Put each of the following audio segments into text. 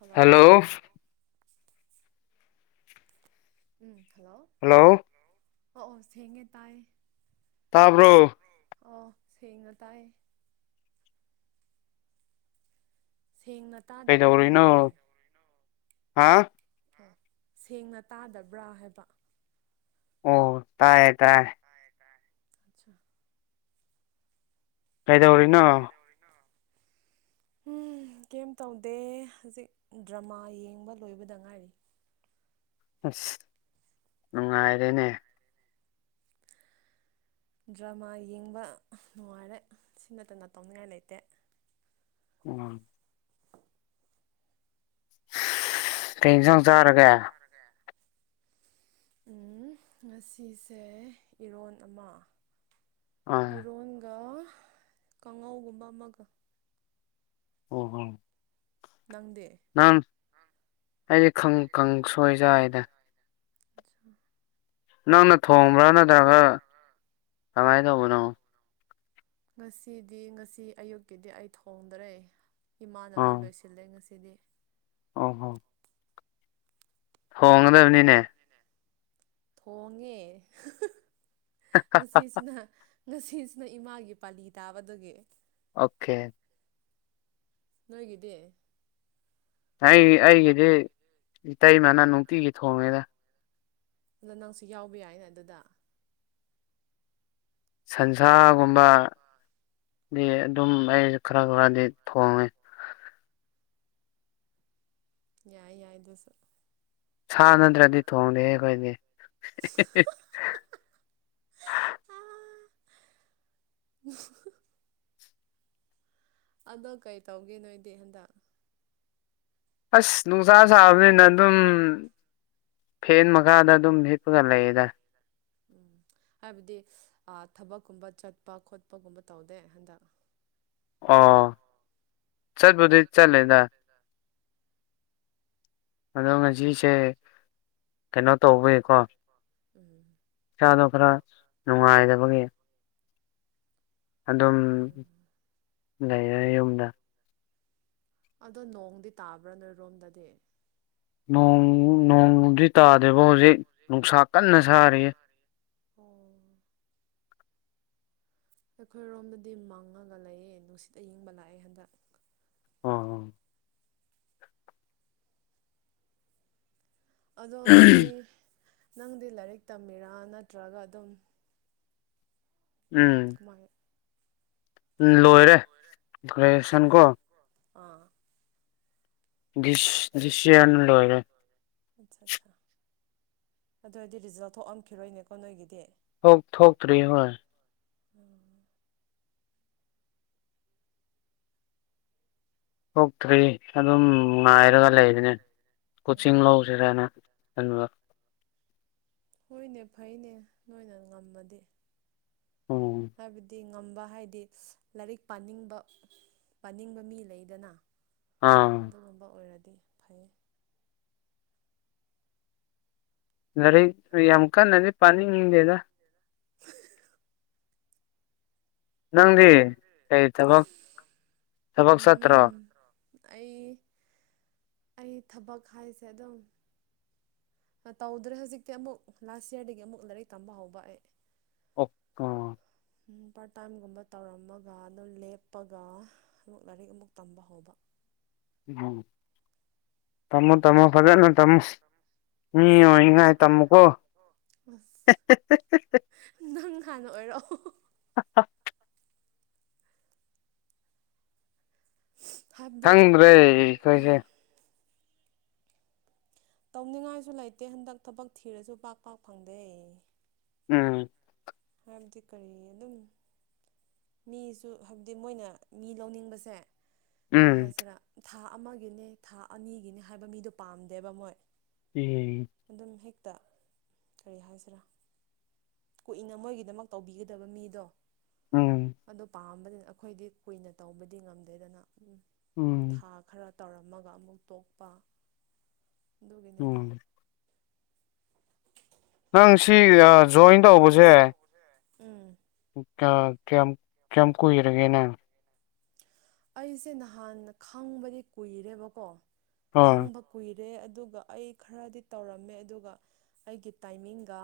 hello hello ꯎꯝ ꯈ hello ꯑꯣꯑꯣ ꯁꯦꯡꯉꯦ ꯇꯥꯏ ꯇꯥꯕ꯭ꯔꯣ ꯑꯣ ꯁꯦꯡꯅ ꯇꯥꯏꯦ ꯁꯦꯡꯅ ꯇꯥꯗꯕ꯭ꯔꯥ ꯅꯪꯒꯤꯗꯤ ꯍꯥꯥ ꯁꯦꯡꯅ ꯇꯥꯗꯕ꯭ꯔꯥ ꯍꯥꯏꯕ ꯑꯣ ꯇꯥꯏꯌꯦ ꯇꯥꯏ ꯑꯆꯥ ꯀꯩꯗꯧꯔꯤꯅꯣ ꯀꯩ ꯇꯧꯗꯦ ꯍꯧꯖꯤꯛ ꯗ꯭ꯔꯃꯥ ꯌꯦꯡꯕ ꯂꯣꯏꯕꯗ ꯉꯥꯏꯔꯤ ꯑꯁ ꯅꯨꯡꯉꯥꯏꯔꯦꯅꯦ ꯗ꯭ꯔꯃꯥ ꯌꯦꯡꯕ ꯅꯨꯡꯉꯥꯏꯔꯦ ꯁꯤ ꯅꯠꯇꯅ ꯇꯧꯅꯤꯡꯉꯥꯏ ꯂꯩꯇꯦ ꯎꯝ ꯇꯤꯟ ꯁ ꯆꯔꯒ ꯎ ꯉꯁꯤꯁꯦ ꯏꯔꯣꯟ ꯑꯃ ꯑꯥ ꯏꯔꯣꯟꯒ ꯀꯥꯡꯉꯧꯒꯨꯝꯕ ꯑꯃꯒ ꯍ ꯍ ꯅꯪꯗꯦ ꯑꯩꯗꯤ ꯈꯪ ꯁꯣꯏꯖꯏꯗ ꯑ ꯅꯪꯅ ꯊꯣꯡꯕ꯭ꯔꯥ ꯅꯠꯇ꯭ꯔꯒ ꯀꯃꯥꯏꯅ ꯇꯧꯕꯅꯣ ꯉꯁꯤꯗꯤ ꯉꯁꯤ ꯑꯌꯨꯛꯀꯤꯗꯤ ꯑꯩ ꯊꯣꯡꯗꯔꯦ ꯏꯃꯥꯅ ꯂꯣꯏ ꯂꯣꯏꯁꯤꯜꯂꯦ ꯉꯁꯤ ꯇꯗꯤ ꯑ ꯍꯣ ꯍꯣꯡ ꯒꯗꯕꯅꯤꯅꯦ ꯊꯣꯡꯉꯦ ꯑꯁꯤꯁꯤꯅ ꯉꯁꯤꯁꯤꯅ ꯏꯃꯥꯒꯤ ꯄꯥꯂꯤ ꯇꯥꯕꯗꯒꯤ ꯑꯣꯀꯦ ꯅꯗꯦ ꯑꯩ ꯑꯩꯒꯤꯗꯤ ꯏꯇꯩꯃꯅ ꯅꯨꯡꯇꯤꯒꯤ ꯊꯣꯡꯉꯦꯗ ꯑꯗ ꯅꯪꯁꯨ ꯌꯥꯎꯕ ꯌꯥꯏꯅꯦ ꯑꯗꯨꯗ ꯁꯟꯁꯥꯒꯨꯝꯕ ꯑꯗꯨ ꯑꯗꯨꯝ ꯑꯩ ꯈꯔ ꯈꯔꯗꯤ ꯊꯣꯡꯉꯦ ꯌꯥꯏ ꯌꯥꯏꯗꯁꯨ ꯍ ꯅꯗ꯭ꯔ ꯗꯤ ꯊꯣꯡꯗꯦ ꯀꯅꯦ ꯎ ꯑꯗꯣ ꯀꯩ ꯇꯧꯒꯦ ꯅꯣꯏꯗꯤ ꯍꯟꯗꯛ ꯑꯁ ꯅꯨꯡꯁꯥ ꯁꯥꯕꯅꯤꯅ ꯑꯗꯨꯝ ꯐꯦꯟ ꯃꯈꯥꯗ ꯑꯗꯨꯝ ꯍꯤꯞꯄꯒ ꯂꯩꯌꯦꯦꯗ ꯎꯝ ꯍꯥꯏꯕꯗꯤ ꯊꯕꯛꯀꯨꯝꯕ ꯆꯠꯄ ꯈꯣꯠꯄꯒꯨꯝꯕ ꯇꯧꯗꯦ ꯍꯟꯗꯛ [unintelligible] ꯑꯣ ꯆꯠꯄꯗꯤ ꯆꯠꯂꯦꯗ ꯑꯗꯣ ꯉꯁꯤꯁꯦ ꯀꯩꯅꯣ ꯇꯧꯕꯒꯤꯀꯣ ꯎꯝ ꯏꯁꯆꯥꯗꯣ ꯈꯔ ꯅꯨꯡꯉꯥꯏꯗꯕꯒꯤ ꯑꯗꯨꯝ ꯎꯝ ꯂꯩꯔꯦ ꯌꯨꯝꯗ ꯑꯗꯣ ꯅꯣꯡꯗꯤ ꯇꯥꯕ꯭ꯔꯥ ꯅꯣꯏꯔꯣꯝꯗꯗꯤ ꯣꯡ ꯅꯣꯡꯃꯗꯤ ꯇꯥꯗꯦꯕ ꯍꯧꯖꯤꯛ ꯅꯨꯡꯁꯥ ꯀꯟꯅ ꯁꯥꯔꯤꯌꯦ ꯑꯣ ꯑꯩꯈꯣꯏꯔꯣꯝꯗꯗꯤ ꯃꯪꯉꯒ ꯂꯩꯌꯦ ꯅꯨꯡꯁꯤꯠ ꯑꯏꯪꯕ ꯂꯥꯛꯑꯦ ꯍꯟꯗꯛ ꯑꯣ ꯑꯗꯣ ꯅꯣꯏ ꯅꯪꯗꯤ ꯂꯥꯏꯔꯤꯛ ꯇꯝꯃꯤꯔꯥ ꯅꯠꯇ꯭ꯔꯒ ꯑꯗꯨꯝ ꯎꯝ ꯀꯃꯥꯏ ꯎ ꯂꯣꯏꯔꯦ ꯒ꯭ꯔꯦꯖꯨꯑꯦꯁꯟ ꯑꯠꯆꯥ ꯀꯣ ꯑꯥ ꯁ ꯗ꯭ꯁꯌꯥꯅ ꯂꯣꯏꯔꯦ ꯑꯠꯆꯥ ꯑꯠꯆꯥ ꯑꯗꯨ ꯑꯣꯏꯔꯗꯤ ꯔꯤꯖꯜ ꯊꯣꯛꯑꯝꯈꯤꯔꯣꯏꯅꯦꯀꯣ ꯅꯣꯏꯒꯤꯗꯤ ꯊꯣꯛ ꯊꯣꯛꯣꯛꯇꯔꯤ ꯍꯣꯏ ꯎꯝ ꯊꯣꯛꯣꯛꯇ꯭ꯔꯤ ꯑꯗꯨꯝ ꯉꯥꯏꯔꯒ ꯂꯩꯕꯅꯦ ꯀꯣꯆꯤꯡ ꯎꯝ ꯂꯧꯁꯤꯔꯅ ꯊꯟꯕ ꯍꯣꯏꯅꯦ ꯐꯩꯅꯦ ꯅꯣꯏꯅ ꯉꯝꯃꯗꯤ ꯎꯝ ꯍꯥꯏꯕꯗꯤ ꯉꯝꯕ ꯍꯥꯏꯗꯤ ꯂꯥꯏꯔꯤꯛ ꯄꯥꯅꯤꯡꯕ ꯄꯥꯅꯤꯡꯕ ꯃꯤ ꯂꯩꯗꯅ ꯑꯥ ꯝꯕ ꯑꯣꯏꯔꯗꯤ ꯐꯩꯌꯦ ꯅꯔꯤ ꯌꯥꯝꯛꯀꯥꯟ ꯅꯗꯤ ꯄꯅꯤꯗꯦꯗ ꯅꯪꯗꯤ ꯀꯔꯤ ꯊꯕꯛ ꯊꯕꯛ ꯆꯠꯇ꯭ꯔꯣ ꯎꯝ ꯑꯩ ꯑꯩ ꯊꯕꯛ ꯍꯥꯏꯁꯦ ꯑꯗꯨꯝ ꯇꯧꯗ꯭ꯔꯦ ꯍꯧꯖꯤꯛꯇꯤ ꯑꯃꯨꯛ ꯂꯥꯁ ꯌꯔꯗꯒꯤ ꯑꯃꯨꯛ ꯂꯥꯏꯔꯤꯛ ꯇꯝꯕ ꯍꯧꯕ ꯑꯩ ꯑꯣꯀꯥ ꯄꯥꯔꯠ ꯇꯥꯏꯝꯒꯨꯝꯕ ꯇꯧꯔꯝꯃꯒ ꯑꯗꯨ ꯂꯦꯞꯄꯒ ꯂꯥꯏꯔꯤꯛ ꯑꯃꯨꯛ ꯇꯝꯕ ꯍꯧꯕ ꯎꯝ ꯊꯝꯃꯣ ꯇꯝꯃꯣ ꯐꯖꯅ ꯇꯝꯃꯣ ꯃꯤ ꯑꯣꯏꯉꯥꯏ ꯇꯝꯃꯨꯀꯣ ꯑꯁ ꯅꯪ ꯍꯥꯟꯅ ꯑꯣꯏꯔꯣ ꯍꯥ ꯍꯥ ꯍꯥꯏꯕꯗꯤ ꯈꯪꯗ꯭ꯔꯦ ꯑꯩꯈꯣꯏꯁꯦ ꯇꯧꯅꯤꯡꯉꯥꯏꯁꯨ ꯂꯩꯇꯦ ꯍꯟꯗꯛ ꯊꯕꯛ ꯊꯤꯔꯁꯨ ꯄꯥꯛ ꯄꯥꯛ ꯐꯪꯗꯦ ꯎꯝ ꯍꯥꯏꯕꯗꯤ ꯀꯔꯤ ꯑꯗꯨꯝ ꯃꯤꯁꯨ ꯍꯥꯏꯕꯗꯤ ꯃꯣꯏꯅ ꯃꯤ ꯂꯧꯅꯤꯡꯕꯁꯦ ꯀꯩ ꯎꯝ ꯍꯥꯏꯁꯤꯔꯥ ꯊꯥ ꯑꯃꯒꯤꯅꯦ ꯊꯥ ꯑꯅꯤꯒꯤꯅꯦ ꯍꯥꯏꯕ ꯃꯤꯗꯣ ꯄꯥꯝꯗꯦꯕ ꯃꯣꯏ ꯎꯝ ꯇꯥ ꯀꯔꯤ ꯍꯥꯏꯁꯤꯔꯥ ꯀꯨꯏꯅ ꯃꯣꯏꯒꯤꯗꯃꯛ ꯇꯧꯕꯤꯒꯗꯕ ꯃꯤꯗꯣ ꯎꯝ ꯑꯗꯨ ꯄꯥꯝꯕꯅꯤꯅ ꯑꯩꯈꯣꯏꯗꯤ ꯀꯨꯏꯅ ꯇꯧꯕꯗꯤ ꯉꯝꯗꯦꯗꯅ ꯎꯝ ꯎꯝ ꯊꯥ ꯈꯔ ꯇꯧꯔꯝꯃꯒ ꯑꯃꯨꯛ ꯇꯣꯛꯄ ꯑꯗꯨꯒꯤꯅꯦꯗ ꯎꯝ ꯅꯪ ꯁꯤ ꯑꯥ ꯖꯣꯏꯟ ꯇꯧꯕꯁꯦ ꯎꯝ ꯀ ꯀꯌꯥꯝ ꯀꯌꯥꯝ ꯀꯨꯏꯔꯒꯦꯅꯦ ꯑꯩꯁꯦ ꯅꯍꯥꯟꯅ ꯈꯪꯕꯗꯤ ꯀꯨꯏꯔꯦꯕꯀꯣ ꯍꯣꯏ ꯈꯪꯕ ꯀꯨꯏ ꯔꯦ ꯑꯗꯨꯒ ꯑꯩ ꯈꯔꯗꯤ ꯇꯧꯔꯝꯃꯦ ꯑꯗꯨꯒ ꯑꯩꯒꯤ ꯇꯥꯏꯃꯤꯡꯒ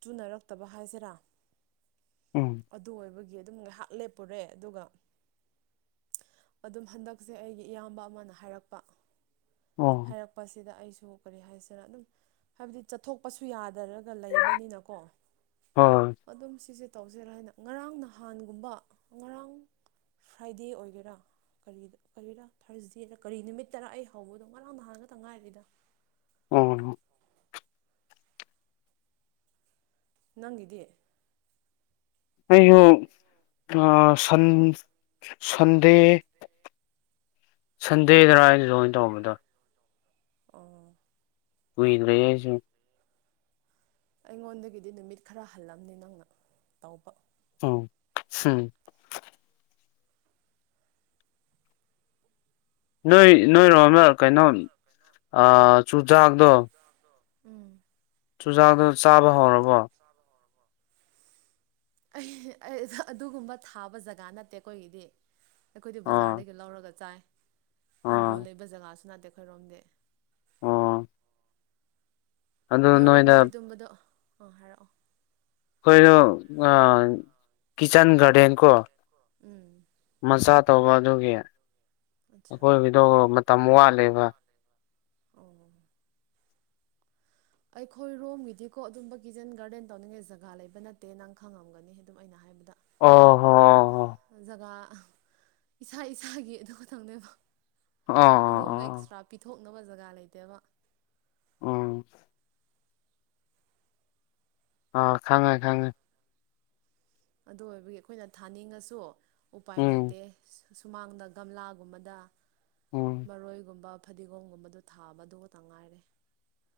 ꯆꯨꯅꯔꯛꯇꯕ ꯍꯥꯏꯁꯤꯔꯥ ꯎꯝ ꯑꯗꯨ ꯑꯣꯏꯕꯒꯤ ꯑꯗꯨꯝ ꯉꯍꯥꯛ ꯂꯦꯞꯄꯨꯔꯦ ꯑꯗꯨꯒ ꯑꯗꯨꯝ ꯍꯟꯗꯛꯁꯦ ꯑꯩꯒꯤ ꯏꯌꯥꯝꯕ ꯑꯃꯅ ꯍꯥꯏꯔꯛꯄ ꯑꯣ ꯍꯥꯏꯔꯛꯄꯁꯤꯗ ꯑꯩꯁꯨ ꯀꯔꯤ ꯍꯥꯏꯁꯤꯔ ꯑꯗꯨꯝ ꯍꯥꯏꯕꯗꯤ ꯆꯠꯊꯣꯛꯄꯁꯨ ꯌꯥꯗꯔꯛ ꯂꯩꯕꯅꯤꯅꯀꯣ ꯍꯣꯏ ꯑꯗꯨꯝ ꯁꯤꯁꯦ ꯇꯧꯖꯦꯔꯥ ꯍꯥꯏꯅ ꯉꯔꯥꯡ ꯅꯍꯥꯟꯒꯨꯝꯕ ꯉꯔꯥꯡ ꯐ꯭ꯔꯥꯏꯗꯦ ꯑꯣꯏꯒꯦꯔꯥ ꯀꯔꯤꯗ ꯀꯔꯤꯔ ꯊꯥꯔꯁꯗꯦꯔ ꯀꯔꯤ ꯅꯨꯃꯤꯠ ꯇꯔꯥ ꯑꯩ ꯍꯧꯕꯗꯣ ꯉꯔꯥꯡ ꯅꯍꯥꯟꯒ ꯇ ꯉꯥꯏꯔꯤꯗ ꯑꯣ ꯅꯪꯒꯤꯗꯤ ꯑꯩꯌꯣ ꯑ ꯁꯟ ꯁꯟꯗꯦ ꯁꯟꯗꯦꯗꯔ ꯑꯩ ꯖꯣꯏꯟ ꯇꯧꯕꯗ ꯑꯣ ꯀꯨꯏꯗ꯭ꯔꯤ ꯑꯦꯖꯨ ꯑꯩꯉꯣꯟꯗꯒꯤꯗꯤ ꯅꯨꯃꯤꯠ ꯈꯔ ꯍꯜꯂꯝꯅꯤ ꯅꯪꯅ ꯇꯥꯎꯕ ꯎꯝ ꯍꯝ ꯅꯣꯏ ꯅꯣꯏꯔꯣꯝꯗ ꯀꯩꯅꯣ ꯑꯥ ꯆꯨꯖꯥꯛꯗꯣ ꯎꯝ ꯆꯨꯖꯥꯛꯗꯣ ꯆꯥꯕ ꯍꯧꯔꯕꯣ ꯑꯩ ꯑꯩ ꯑꯗꯥ ꯑꯗꯨꯒꯨꯝꯕ ꯊꯥꯕ ꯖꯒꯥ ꯅꯠꯇꯦ ꯑꯩꯈꯣꯏꯒꯤꯗꯤ ꯑꯩꯈꯣꯏꯗꯤ ꯑꯥ ꯕꯖꯥꯔꯗꯒꯤ ꯂꯧꯔꯒ ꯆꯥꯏ ꯍꯤꯡꯒꯣꯜ ꯑꯥ ꯂꯩꯕ ꯖꯒꯥꯁꯨ ꯅꯠꯇꯦ ꯑꯩꯈꯣꯏꯔꯣꯝꯗꯤ ꯑꯣ ꯑꯗꯨ ꯅꯣꯏꯗ ꯅꯣꯏꯔꯣꯝꯗꯗꯤ ꯇꯨꯝꯕꯗꯣ ꯑꯥ ꯍꯥꯏꯔꯛꯑꯣ ꯑꯩꯈꯣꯏꯗꯣ ꯑꯥ ꯀꯤꯠꯆꯟ ꯒꯥꯔꯗꯦꯟ ꯀꯣ ꯎꯝ ꯃꯆꯥ ꯇꯧꯕ ꯑꯗꯨꯒꯤ ꯑꯠꯆꯥ ꯑꯀꯣꯏꯕꯤꯗꯣ ꯃꯇꯝ ꯋꯥꯠꯂꯦꯕ ꯑꯩꯈꯣꯏ ꯔꯣꯝꯒꯤꯗꯤꯀꯣ ꯑꯗꯨꯝꯕ ꯀꯤꯖꯟ ꯒꯥꯔꯗꯦꯟ ꯇꯧꯅꯤꯡꯉꯦ ꯖꯒꯥ ꯂꯩꯕ ꯅꯠꯇꯦ ꯅꯪ ꯈꯪꯉꯝꯒꯅꯤ ꯑꯗꯨꯝ ꯑꯩꯅ ꯍꯥꯏꯕꯗ ꯑꯣ ꯍꯣ ꯑ ꯍꯣ ꯑ ꯏꯁꯥ ꯏꯁꯥꯒꯤ ꯑꯗꯨ ꯈꯊꯪꯅꯦꯕ ꯑꯣ ꯑꯣ ꯑꯗꯣꯝꯕ ꯑꯣ ꯑꯦꯛꯁꯇ꯭ꯔꯥ ꯄꯤꯊꯣꯛ ꯈꯪꯅꯕ ꯖꯒꯥ ꯂꯩꯇꯦꯕ ꯎꯝ ꯑꯥ ꯈꯪꯉꯦ ꯈꯪꯉꯦ ꯑꯗꯨ ꯑꯣꯏꯕꯒꯤ ꯑꯩꯈꯣꯏꯅ ꯊꯥꯅꯤꯡꯉꯁꯨ ꯎꯄꯥꯏ ꯎꯝ ꯂꯩꯇꯦ ꯁꯨꯃꯥꯡꯗ ꯒꯝꯂꯥꯒꯨꯝꯕꯗ ꯎꯝ ꯃꯔꯣꯏꯒꯨꯝꯕ ꯐꯗꯤꯒꯣꯝꯒꯨꯝꯕꯗꯣ ꯊꯥꯕꯗꯨ ꯇ ꯉꯥꯏꯔꯦ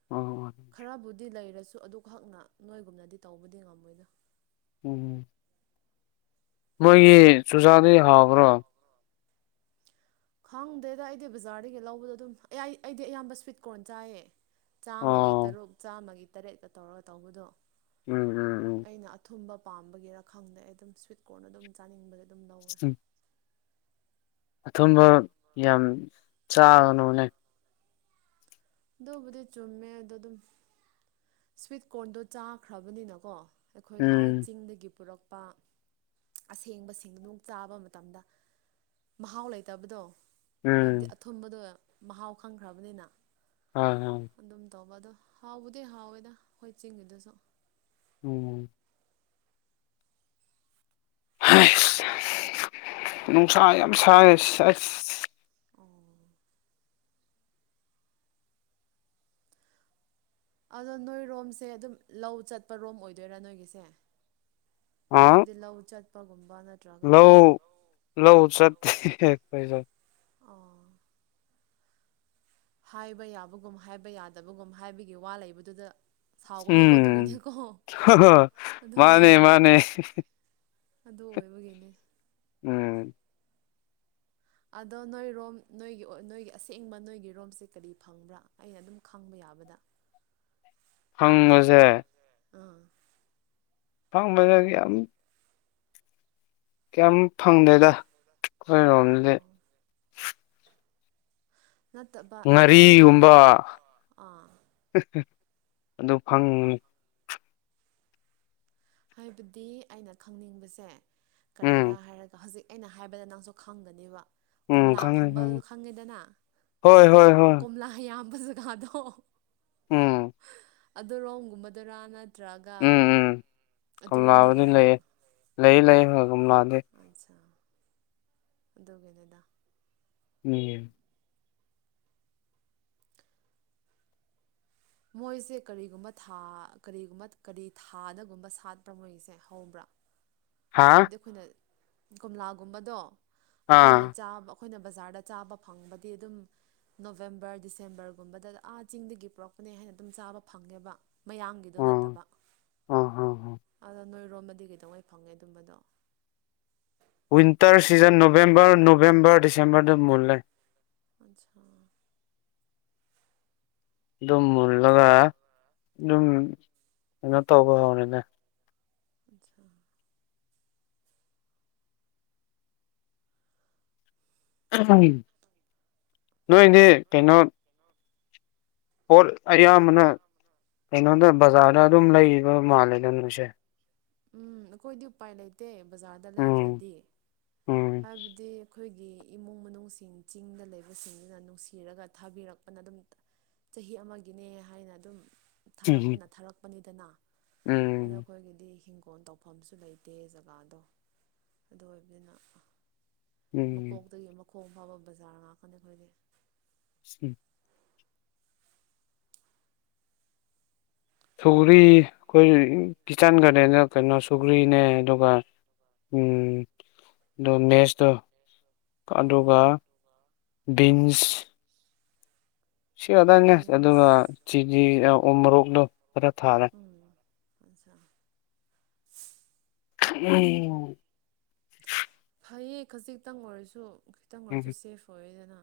ꯑꯣ ꯈꯔꯕꯨꯗꯤ ꯂꯩꯔꯦ ꯑꯗꯨꯨ ꯑꯗꯨꯈꯛꯅ ꯅꯣꯏꯒꯨꯝꯅꯗꯤ ꯇꯧꯕꯗꯤ ꯉꯝꯃꯣꯏꯗꯣ ꯎꯝ ꯃꯣꯏꯒꯤ ꯆꯨꯖꯥꯗꯤ ꯍꯥꯎꯕ꯭ꯔꯣ ꯈꯪꯗꯦꯗ ꯑꯩꯗꯤ ꯕꯖꯥꯔꯗꯒꯤ ꯂꯧꯕꯗꯣ ꯑꯗꯨꯝ ꯑꯩ ꯑꯩꯗꯤ ꯑꯌꯥꯝꯕ ꯁ꯭ꯋꯤꯠ ꯀꯣꯔꯟ ꯆꯥꯏꯌꯦ ꯆꯥꯝꯃꯒꯤ ꯑꯣ ꯇꯔꯨꯛ ꯆꯥꯝꯃꯒꯤ ꯇꯔꯦꯠꯀ ꯇꯧꯔꯒ ꯇꯧꯕꯗꯣ ꯎꯝ ꯎꯝ ꯎꯝ ꯑꯩꯅ ꯑꯊꯨꯝꯕ ꯄꯥꯝꯕꯒꯤꯔ ꯈꯪꯗꯦ ꯑꯗꯨꯝ ꯁ꯭ꯋꯤꯠ ꯀꯣꯔꯅ ꯑꯗꯨꯝ ꯆꯥꯅꯤꯡꯕꯗ ꯑꯗꯨꯝ ꯂꯧꯋꯦ ꯁꯝ ꯑꯊꯨꯝꯕ ꯌꯥꯝ ꯆꯥꯒꯅꯨꯅꯦ ꯑꯗꯨꯕꯨꯗꯤ ꯆꯨꯝꯃꯦ ꯑꯗꯣ ꯑꯗꯨꯝ ꯁ꯭ꯋꯤꯠ ꯀꯣꯔꯟꯗꯣ ꯆꯥꯈ꯭ꯔꯕꯅꯤꯅꯀꯣ ꯑꯩꯈꯣꯏ ꯑꯥ ꯎꯝ ꯆꯤꯡꯗꯒꯤ ꯄꯨꯔꯛ [unintelligible] ꯑꯁꯦꯡꯕ ꯁꯤꯡ ꯅꯨꯡ ꯆꯥꯕ ꯃꯇꯝꯗ ꯃꯍꯥꯎ ꯂꯩꯇꯕꯗꯣ ꯍꯥꯏꯕꯗꯤ ꯎꯝ ꯑꯊꯨꯝꯕꯗꯣ ꯃꯍꯥꯎ ꯈꯪꯈ꯭ꯔꯕꯅꯤꯅ ꯑ ꯍꯝ ꯍꯥꯎꯕꯗꯤ ꯍꯥꯎꯋꯦꯗ ꯑꯩꯈꯣꯏ ꯆꯤꯡꯒꯤꯗꯁꯨ ꯎꯝ ꯑꯁ ꯅꯨꯡꯁꯥ ꯌꯥꯝ ꯁꯥꯥꯏ ꯑꯁ ꯑꯣ ꯑꯗꯣ ꯅꯣꯏꯔꯣꯝꯁꯦ ꯑꯗꯨꯝ ꯂꯧ ꯆꯠꯄꯔꯣꯝ ꯑꯣꯏꯗꯣꯏꯔꯥ ꯅꯣꯏꯒꯤꯁꯦ ꯑ ꯍꯥꯏꯕꯗꯤ ꯂꯧ ꯆꯠꯄꯒꯨꯝ ꯂꯧ ꯂꯧ ꯆꯊ [unintelligible] ꯑꯣ ꯍꯥꯏꯕ ꯌꯥꯕꯒꯨꯝ ꯍꯥꯏꯕ ꯌꯥꯗꯕꯒꯨꯝ ꯍꯥꯏꯕꯒꯤ ꯋꯥ ꯂꯩꯕꯗꯨꯗ ꯁꯥꯎꯒꯅꯨꯀꯣ ꯎꯝ ꯑꯗꯨꯒꯤꯅꯤꯀꯣ ꯑꯗꯨꯒꯤ ꯃꯥꯅꯦ ꯃꯥꯅꯦ ꯑꯗꯨ ꯑꯣꯏꯕꯒꯤꯅꯦ ꯎꯝ ꯑꯗꯣ ꯅꯣꯏꯔꯣꯝ ꯅꯣꯏꯒꯤ ꯅꯣꯏꯒꯤ ꯑꯁꯦꯡꯕ ꯅꯣꯏꯒꯤꯔꯣꯝꯁꯦ ꯀꯔꯤ ꯐꯪꯕ꯭ꯔꯥ ꯑꯩꯅ ꯑꯗꯨꯝ ꯈꯪꯕ ꯌꯥꯏ ꯇꯥꯕꯗ ꯍꯪꯕꯁꯦ ꯑꯥ [unintelligible] ꯌꯥꯝ ꯀꯌꯥꯝ ꯐꯪꯗꯦꯗ ꯑꯩꯈꯣꯏꯔꯣꯝꯗꯤ ꯑꯣ ꯅꯠꯇꯕ ꯂꯩꯗꯅ ꯉꯥꯔꯤꯒꯨꯝꯕ ꯑꯥ ꯑꯗꯨ ꯐꯪꯅꯤ ꯍꯥꯏꯕꯗꯤ ꯑꯩꯅ ꯈꯪꯅꯤꯡꯕꯁꯦ ꯀꯔꯤꯔꯥ ꯎꯝ ꯍꯥꯏꯔꯒ ꯍꯧꯖꯤꯛ ꯑꯩꯅ ꯍꯥꯏꯕꯗ ꯅꯪꯁꯨ ꯈꯪꯒꯅꯦꯕ ꯎꯝ ꯀꯣꯝꯂꯥ ꯈꯪꯉꯦ ꯐꯪꯕ ꯈꯪꯉꯦ ꯈꯪꯉꯦꯗꯅ ꯍꯣꯏ ꯍꯣꯏ ꯍꯣꯏ ꯀꯣꯝꯂꯥ ꯌꯥꯝ ꯖꯒꯥꯗꯣ ꯎꯝ ꯑꯗꯨꯔꯣꯝꯒꯨꯝꯕꯗꯨꯔ ꯅꯠꯇ꯭ꯔꯒ ꯎꯝ ꯎꯝ ꯀꯣꯝꯂꯥꯕꯨꯗꯤ ꯑꯗꯨꯔꯣꯝꯗꯒꯤꯔ ꯅꯪ ꯂꯩꯌꯦ ꯂꯩ ꯂꯩ ꯍꯣꯏ ꯀꯣꯝꯂꯥꯗꯤ ꯑꯆꯥ ꯑꯗꯨꯗꯒꯦ ꯂꯩꯏꯗꯥ ꯃꯤ ꯃꯣꯏꯁꯦ ꯀꯔꯤꯒꯨꯝꯕ ꯊꯥ ꯀꯔꯤꯒꯨꯝꯕ ꯀꯔꯤ ꯊꯥꯗꯒꯨꯝꯕ ꯁꯥꯠꯄ꯭ꯔꯥ ꯃꯣꯏꯁꯦ ꯍꯧꯕ꯭ꯔꯥ [inaudible] ꯍꯥꯏꯕꯗꯤ ꯑꯩꯈꯣꯏꯅ ꯀꯣꯝꯂꯥꯒꯨꯝꯕꯗꯣ ꯑꯩꯈꯣꯏꯅ ꯑꯥ ꯆꯥꯕ ꯑꯩꯈꯣꯏꯅ ꯕꯖꯥꯔꯗ ꯆꯥꯕ ꯐꯪꯕꯗꯤ ꯑꯗꯨꯝ ꯅꯣꯕꯦꯝꯕꯔ ꯗꯤꯁꯦꯝꯕꯔꯒꯨꯝꯕꯗ ꯑꯥ ꯆꯤꯡꯗꯒꯤ ꯄꯨꯔꯛ ꯈꯨꯠꯅꯦ ꯍꯥꯏꯅ ꯑꯗꯨꯝ ꯆꯥꯕ ꯐꯪꯉꯦꯕ ꯃꯌꯥꯝꯒꯤꯗꯣ ꯑꯣ ꯅꯠꯇꯕ ꯑꯣ ꯍꯣ ꯍꯣ ꯑꯗꯣ ꯅꯣꯏꯔꯣꯃꯗꯤ ꯀꯩꯗꯧꯉꯩ ꯐꯪꯒꯦ ꯇꯨꯝꯕꯗꯣ ꯋꯤꯟꯇꯔ ꯁꯤꯖꯟ ꯅꯣꯕꯦꯝꯕꯔ ꯅꯣꯕꯦꯝꯕꯔ ꯗꯤꯁꯦꯝꯕꯔꯗ ꯃꯨꯜꯂꯦ ꯑꯆꯥ ꯑꯗꯨꯝ ꯃꯨꯜꯂꯒ ꯑꯗꯨꯝ ꯀꯩꯅꯣ ꯇꯧꯕ ꯍꯧꯔꯦꯗ ꯑꯆꯥ ꯅꯣꯏꯗꯤ ꯀꯩꯅꯣ ꯄꯣꯠ ꯑꯌꯥꯝꯕꯅ ꯀꯩꯅꯣꯗ ꯕꯖꯥꯔꯗ ꯑꯗꯨꯝ ꯂꯩꯕ ꯃꯥꯜꯂꯦꯗ ꯅꯪꯁꯦ ꯎꯝ ꯑꯈꯣꯏꯗꯤ ꯎꯄꯥꯏ ꯂꯩꯇꯦ ꯕꯖꯥꯔꯗ ꯎꯝ ꯂꯩꯗ꯭ꯔꯗꯤ ꯎꯝ ꯍꯥꯏꯕꯗꯤ ꯑꯩꯈꯣꯏꯒꯤ ꯏꯃꯨꯡ ꯃꯅꯨꯡꯁꯤꯡ ꯆꯤꯡꯗ ꯂꯩꯕꯁꯤꯡꯗꯨꯅ ꯅꯨꯡꯁꯤ ꯁꯤꯔꯒ ꯊꯥꯕꯤꯔꯛꯄꯅ ꯑꯗꯨꯝ ꯆꯍꯤ ꯑꯃꯒꯤꯅꯦ ꯍꯥꯏꯅ ꯑꯗꯨꯝ ꯊꯥꯔꯛꯄꯅ ꯊꯥꯔꯛꯄꯅꯤꯗꯅ ꯑꯗꯣ ꯎꯝ ꯑꯩꯈꯣꯏꯒꯤꯗꯤ ꯐꯣꯟ ꯇꯧꯐꯝꯁꯨ ꯂꯩꯇꯦ ꯖꯒꯥꯗꯣ ꯑꯗꯨ ꯑꯣꯏꯕꯅꯤꯅ ꯎꯝ ꯃꯀꯣꯛꯇꯒꯤ ꯃꯈꯣꯡ ꯐꯥꯕ ꯕꯖꯥꯔ ꯉꯥꯛꯀꯅꯤ ꯑꯩꯈꯣꯏꯗꯤ [unintelligible] ꯁꯧꯒ꯭ꯔꯤ ꯑꯩꯈꯣꯏ ꯀꯤꯆꯥꯟ ꯒꯥꯔꯗꯦꯟꯗ ꯀꯩꯅꯣ ꯁꯨꯒ꯭ꯔꯤꯅꯦ ꯑꯗꯨꯒ ꯎꯝ ꯗꯣ ꯃꯦꯁꯇꯣ ꯑꯗꯨꯒ ꯑꯥ ꯕꯤꯟꯁ ꯁꯤ ꯈꯛꯇꯅꯦ ꯕꯤꯟꯁ ꯑꯗꯨꯒ ꯆꯤꯅꯤ ꯑ ꯎ ꯃꯣꯔꯣꯛꯗꯣ ꯈꯔꯥ ꯊꯥꯔꯦ ꯎꯝ ꯑꯠꯆꯥ [unintelligible] ꯐꯩꯌꯦ ꯈꯖꯤꯛꯇꯪ ꯑꯣꯏꯔꯁꯨ ꯈꯤꯇꯪ ꯑꯣꯏꯔꯁꯨ ꯁꯦꯐ ꯑꯣꯏꯔꯦꯗꯅ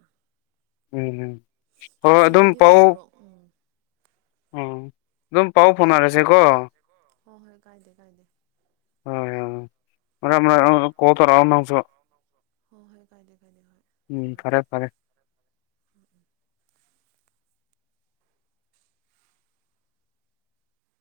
ꯎꯝ ꯎꯝ ꯍꯣꯏ ꯑꯗꯨꯝ ꯑꯁꯤꯗꯗꯤ ꯄꯥꯎ ꯎꯃꯣꯔꯣꯛ ꯎꯝ ꯎꯝ ꯑꯗꯨꯝ ꯄꯥꯎ ꯐꯥꯎꯅꯔꯁꯦꯀꯣ ꯍꯣꯏ ꯍꯣꯏ ꯀꯥꯏꯗꯦ ꯀꯥꯏꯗꯦ [unintelligible] ꯍꯣꯏ ꯍꯣꯏ ꯀꯥꯏꯗꯦ ꯀꯥꯏꯗꯦ ꯍꯣꯏ ꯎꯝ ꯇꯧꯔꯛꯀꯦ ꯐꯔꯦ ꯐꯔꯦ ꯎꯝ ꯎꯝ